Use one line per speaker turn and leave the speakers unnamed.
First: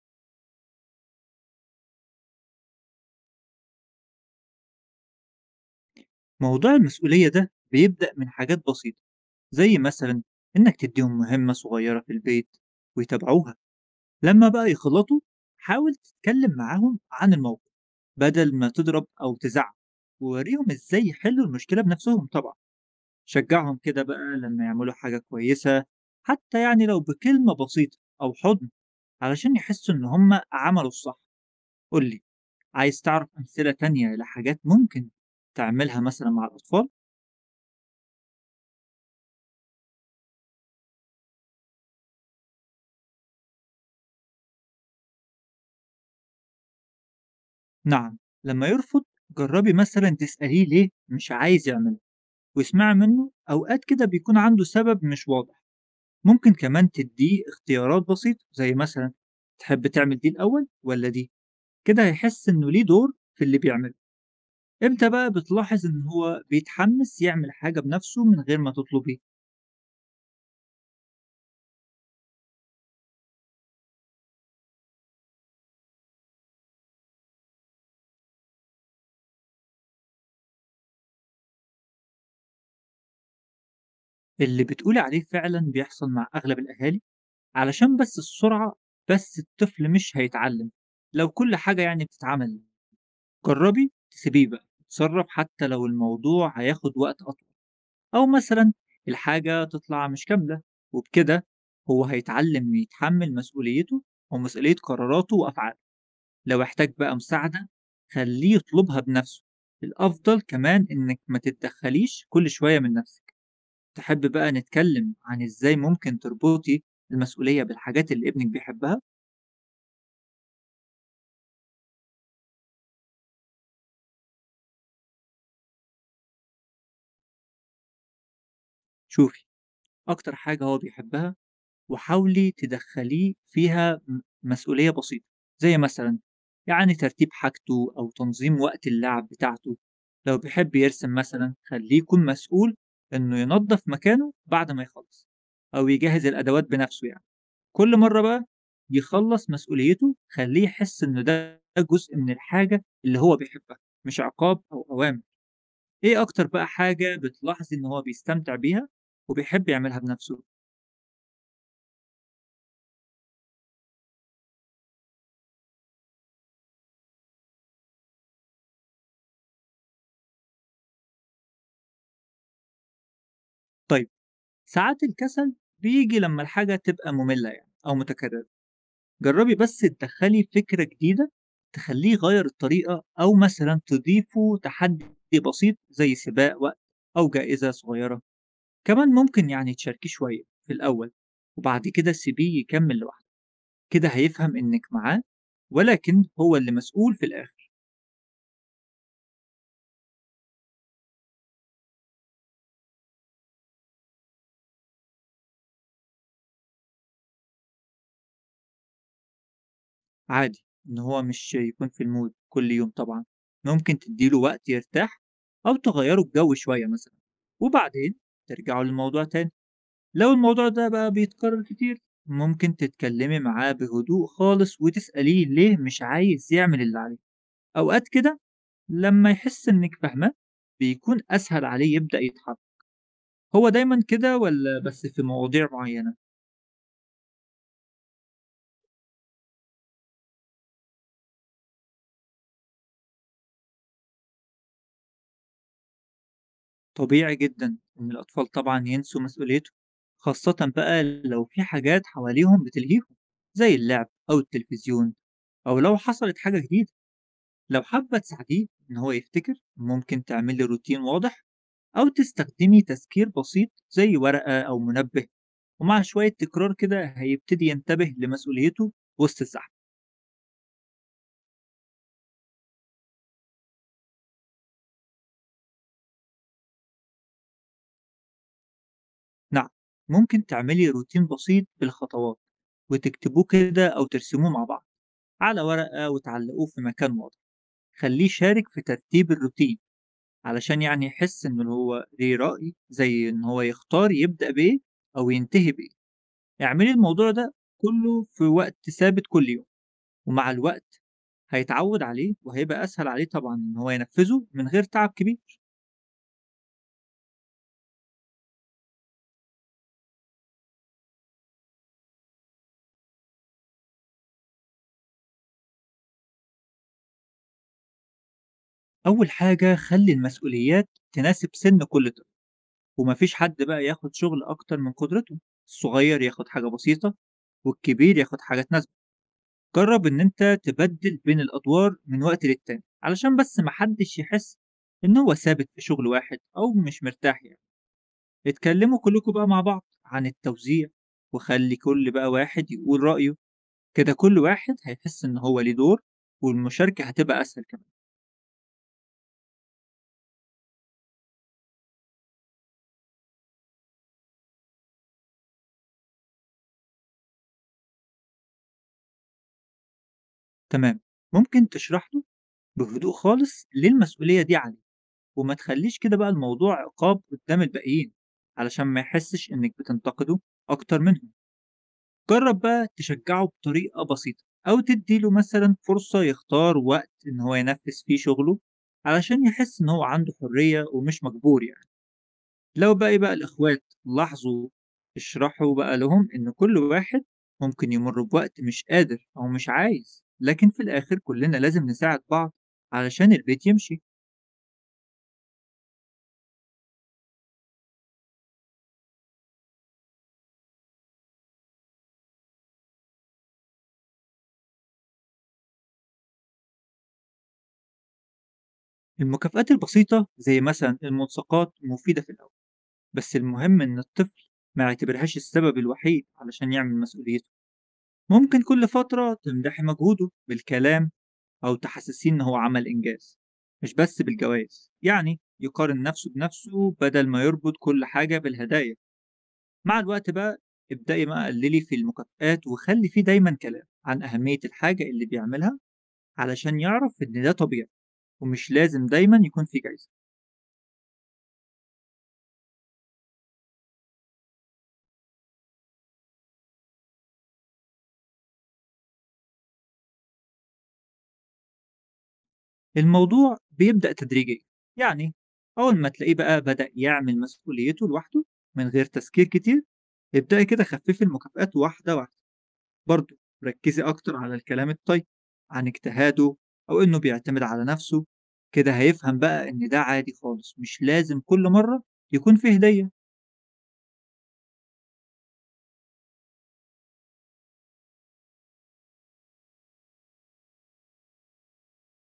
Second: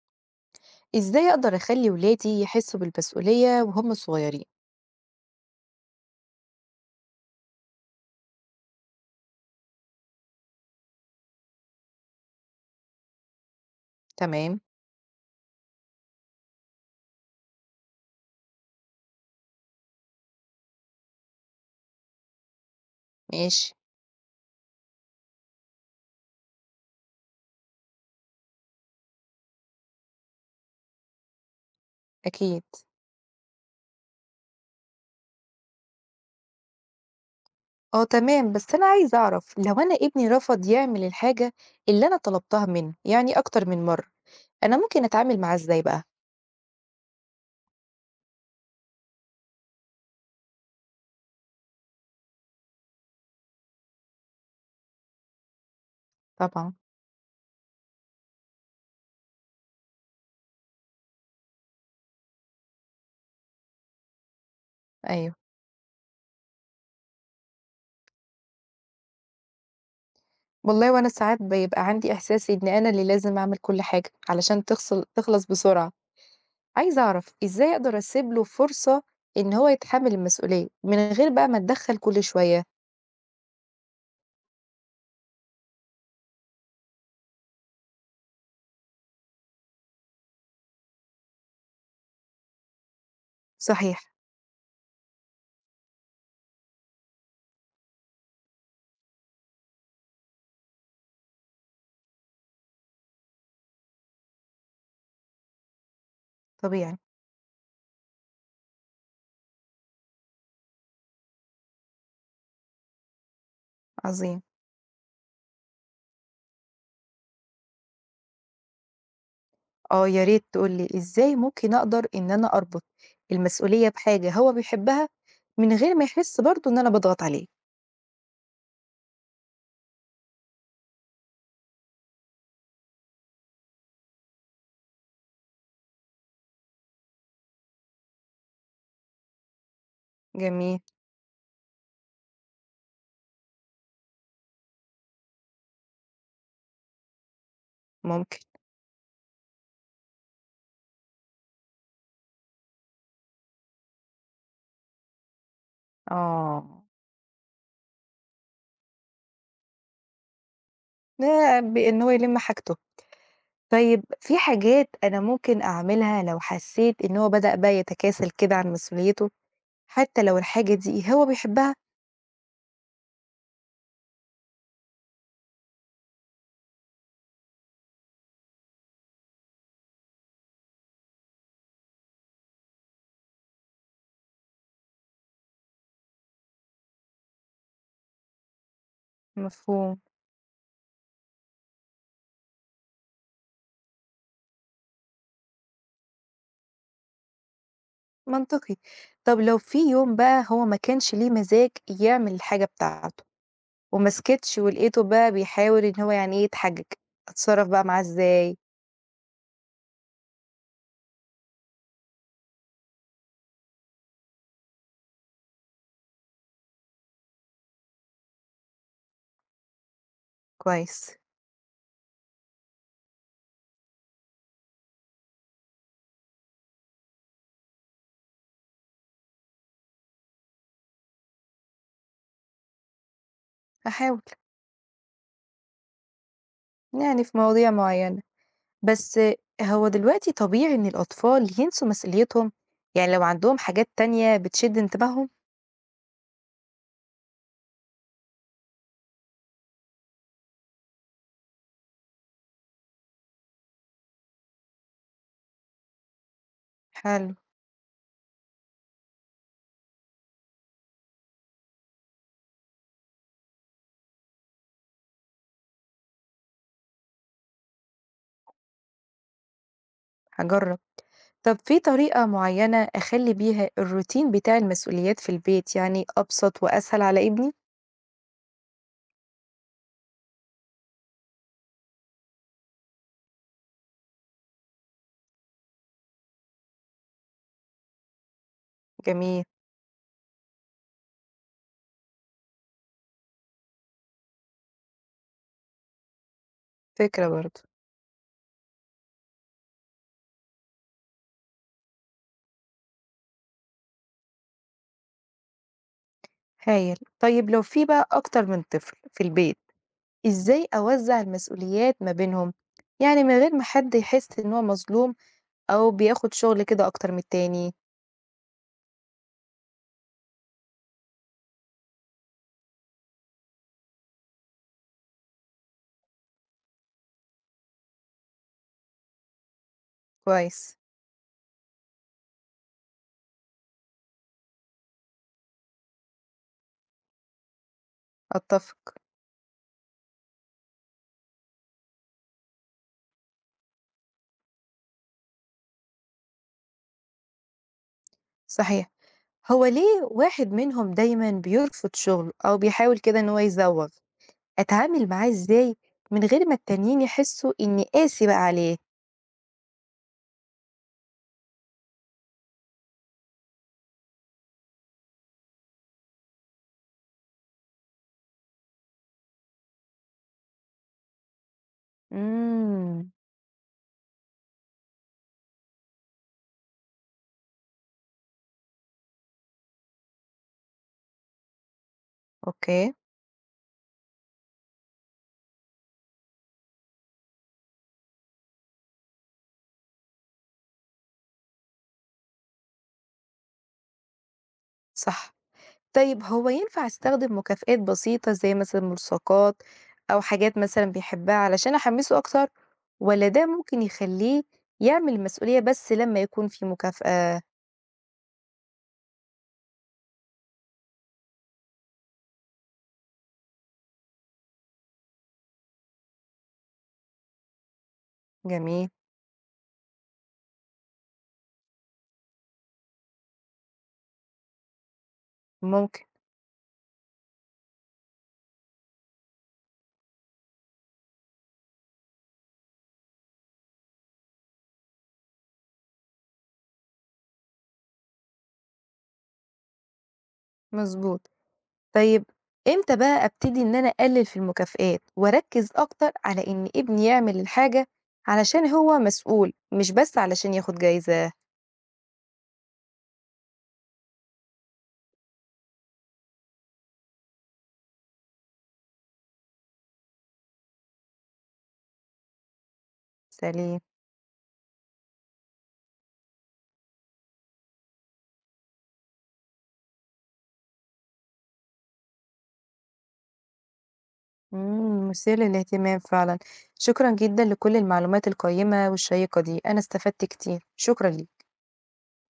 إزاي أقدر أخلّي ولادي يحسّوا بالمسؤولية وهُم صغيرين؟
موضوع المسؤولية ده بيبدأ من حاجات بسيطة، زي مثلا إنك تديهم مهمة صغيرة في البيت ويتابعوها. لما
تمام،
بقى يخلطوا، حاول تتكلم معاهم عن الموقف بدل ما تضرب أو تزعق، ووريهم إزاي يحلوا المشكلة بنفسهم. طبعا
ماشي،
شجعهم كده بقى لما يعملوا حاجة كويسة، حتى يعني لو بكلمة بسيطة أو حضن، علشان يحسوا إن هم عملوا الصح. قولي،
أكيد.
عايز تعرف أمثلة تانية لحاجات ممكن تعملها مثلا مع الأطفال؟
آه تمام، بس أنا عايزة أعرف لو أنا ابني رفض يعمل الحاجة اللي أنا طلبتها منّه، يعني أكتر من مرّة، أنا ممكن أتعامل معاه إزاي بقى؟
نعم، لما يرفض جربي مثلا تسأليه ليه مش عايز يعمله، واسمعي منه. أوقات كده بيكون عنده سبب مش واضح. ممكن
طبعًا،
كمان تديه اختيارات بسيطة، زي مثلا تحب تعمل دي الأول ولا دي، كده هيحس إنه ليه دور في اللي بيعمله. امتى بقى
أيوه.
بتلاحظ إن هو بيتحمس يعمل حاجة بنفسه من غير ما تطلبيه؟
والله وأنا ساعات بيبقى عندي إحساس إن أنا اللي لازم أعمل كل حاجة علشان تخلص بسرعة. عايزة أعرف إزاي أقدر أسيب له فرصة إن هو يتحمّل المسؤولية من غير بقى ما أتدخّل كل شوية؟
اللي بتقولي عليه فعلا بيحصل مع أغلب الأهالي، علشان بس السرعة. بس الطفل مش هيتعلم لو كل حاجة يعني بتتعمل. جربي
صحيح،
تسيبيه بقى يتصرف، حتى لو الموضوع هياخد وقت أطول، أو مثلا الحاجة تطلع مش كاملة. وبكده هو هيتعلم إنه يتحمل مسؤوليته، ومسؤولية قراراته وأفعاله. لو احتاج
طبيعي،
بقى مساعدة، خليه يطلبها بنفسه. الأفضل كمان إنك ما تتدخليش كل شوية من نفسك. تحب
عظيم.
بقى نتكلم عن إزاي ممكن تربطي المسؤولية بالحاجات اللي ابنك بيحبها؟
آه يا ريت تقول لي إزاي ممكن أقدر إن أنا أربط المسؤولية بحاجة هو بيحبها من غير ما يحس برضه إن أنا باضغط عليه؟
شوفي أكتر حاجة هو بيحبها، وحاولي تدخليه فيها مسؤولية بسيطة، زي مثلا يعني ترتيب حاجته أو تنظيم وقت اللعب بتاعته. لو بيحب
جميل،
يرسم مثلا، خليه يكون مسؤول إنه ينظف مكانه بعد ما يخلص، أو يجهز الأدوات بنفسه يعني. كل مرة
ممكن،
بقى يخلص مسؤوليته، خليه يحس إن ده جزء من الحاجة اللي هو بيحبها، مش عقاب أو أوامر. إيه أكتر بقى
آه،
حاجة بتلاحظي إن هو بيستمتع بيها وبيحب يعملها بنفسه؟
ده بإن هو يلم حاجته. طيب في حاجات أنا ممكن أعملها لو حسيت إن هو بدأ بقى يتكاسل كده عن مسؤوليته، حتى لو الحاجة دي هو بيحبها؟
طيب، ساعات الكسل بيجي لما الحاجة تبقى مملة يعني أو متكررة. جربي بس تدخلي فكرة جديدة، تخليه يغير الطريقة، أو مثلا تضيفه تحدي بسيط زي سباق وقت أو جائزة صغيرة. كمان ممكن يعني
مفهوم،
تشاركيه شوية في الأول، وبعد كده سيبيه يكمل لوحده. كده هيفهم إنك معاه، ولكن هو اللي مسؤول في الآخر.
منطقي. طب لو في يوم بقى هو ما كانش ليه مزاج يعمل الحاجة بتاعته وما سكتش ولقيته بقى بيحاول إن هو يعني إيه يتحجج، أتصرّف بقى معاه إزاي؟
عادي إن هو مش يكون في المود كل يوم طبعًا، ممكن تدّي له وقت يرتاح أو تغيّروا الجو شوية مثلًا، وبعدين ترجعوا للموضوع تاني. لو الموضوع ده بقى
كويس،
بيتكرر كتير، ممكن تتكلمي معاه بهدوء خالص وتسأليه ليه مش عايز يعمل اللي عليه. أوقات كده لمّا يحس إنِّك فاهماه، بيكون أسهل عليه يبدأ يتحرك. هو دايمًا
هاحاول،
كده والّا بس في مواضيع معيّنة؟
يعني في مواضيع معيّنة، بس هو دلوقتي طبيعي إن الأطفال ينسوا مسؤوليتهم؟ يعني لو عندهم حاجات تانية بتشد انتباههم؟
طبيعي جدًا إن الأطفال طبعًا ينسوا مسؤوليتهم، خاصةً بقى لو في حاجات حواليهم بتلهيهم زي اللعب أو التلفزيون، أو لو حصلت حاجة جديدة.
حلو،
لو حابة تساعديه إن هو يفتكر، ممكن تعملي روتين واضح أو تستخدمي تذكير بسيط زي ورقة أو منبه، ومع شوية تكرار كده هيبتدي ينتبه لمسؤوليته وسط الزحمة.
هاجرّب. طب في طريقة معيّنة أخلّي بيها الروتين بتاع المسؤوليات في البيت يعني أبسط وأسهل على ابني؟
نعم، ممكن تعملي روتين بسيط بالخطوات، وتكتبوه كده أو ترسموه مع بعض على ورقة، وتعلقوه في مكان واضح. خلّيه يشارك في ترتيب
جميل،
الروتين، علشان يعني يحس إن هو ليه رأي، زي إن هو يختار يبدأ بإيه أو ينتهي بإيه. اعملي
فكرة
الموضوع ده
برضه،
كلّه في وقت ثابت كل يوم، ومع الوقت هيتعوّد عليه وهيبقى أسهل عليه طبعًا إن هو ينفّذه من غير تعب كبير.
هايل. طيب لو في بقى أكتر من طفل في البيت إزاي أوزع المسؤوليات ما بينهم؟ يعني من غير ما حد يحس إن هو مظلوم أو بياخد شغل كده أكتر من التاني.
أول حاجة، خلّي المسؤوليات تناسب سِن كل طفل، وما فيش حد بقى ياخد شغل أكتر من قدرته. الصغير ياخد حاجة بسيطة والكبير ياخد حاجة تناسبه. جرب إن أنت
كويس.
تبدل بين الأدوار من وقت للتاني، علشان بس محدش يحس إن هو ثابت في شغل واحد أو مش مرتاح يعني.
أتفق.
اتكلموا كلكم بقى مع بعض عن التوزيع، وخلي كل بقى واحد يقول رأيه. كده كل واحد هيحس إن هو ليه دور، والمشاركة هتبقى أسهل كمان.
صحيح. هو ليه واحد منهم دايما بيرفض شغل أو بيحاول كده إن هو يزوغ أتعامل معاه إزاي من غير ما التانيين يحسوا إني قاسي بقى عليه؟
تمام، ممكن تشرح له بهدوء خالص ليه المسؤولية دي عليه، وما تخليش كده بقى الموضوع عقاب قدام الباقيين، علشان ما يحسش إنك بتنتقده أكتر منه. جرب بقى
امم
تشجعه بطريقة بسيطة، أو تديله مثلا فرصة يختار وقت إن هو ينفذ فيه شغله، علشان يحس إن هو عنده حرية ومش مجبور يعني.
أوكي.
لو بقى الإخوات لاحظوا، اشرحوا بقى لهم إن كل واحد ممكن يمر بوقت مش قادر أو مش عايز، لكن في الآخر كلنا لازم نساعد بعض علشان البيت يمشي.
صح. طيب هو ينفع أستخدم مكافآت بسيطة زي مثلًا ملصقات أو حاجات مثلًا بيحبها علشان أحمسه أكتر، والّا ده ممكن يخليه يعمل المسؤولية بس لمّا يكون في مكافأة؟
المكافآت البسيطة زي مثلا الملصقات مفيدة في الأول، بس المهم إن الطفل ما يعتبرهاش السبب الوحيد علشان يعمل مسؤوليته. ممكن كل
جميل،
فترة تمدحي مجهوده بالكلام، أو تحسسيه إن هو عمل إنجاز، مش بس بالجوائز. يعني يقارن
ممكن،
نفسه بنفسه بدل ما يربط كل حاجة بالهدايا. مع الوقت بقى ابدأي بقى قللي في المكافآت، وخلي فيه دايما كلام عن أهمية الحاجة اللي بيعملها، علشان يعرف إن ده طبيعي ومش لازم دايما يكون فيه جايزة.
مضبوط. طيب إمتى بقى أبتدي إن أنا أقلل في المكافآت وأركز أكتر على إن ابني يعمل الحاجة علشان هو مسؤول، مش بس علشان ياخد جايزة؟
الموضوع بيبدأ تدريجيا يعني. أول ما تلاقيه بقى بدأ يعمل مسؤوليته لوحده من غير تذكير كتير، ابدأي كده خففي المكافآت واحدة واحدة. برضه
سليم.
ركّزي أكتر على الكلام الطيب، عن اجتهاده أو إنه بيعتمد على نَفْسه. كده هيفهم بقى إن ده عادي خالص، مش لازم كل مرّة يكون في هدية.
إمم، مثير للاهتمام فعلًا. شكرًا جدًا لكل المعلومات القيّمة والشيّقة دي، أنا استفدت كتير، شكرًا ليك.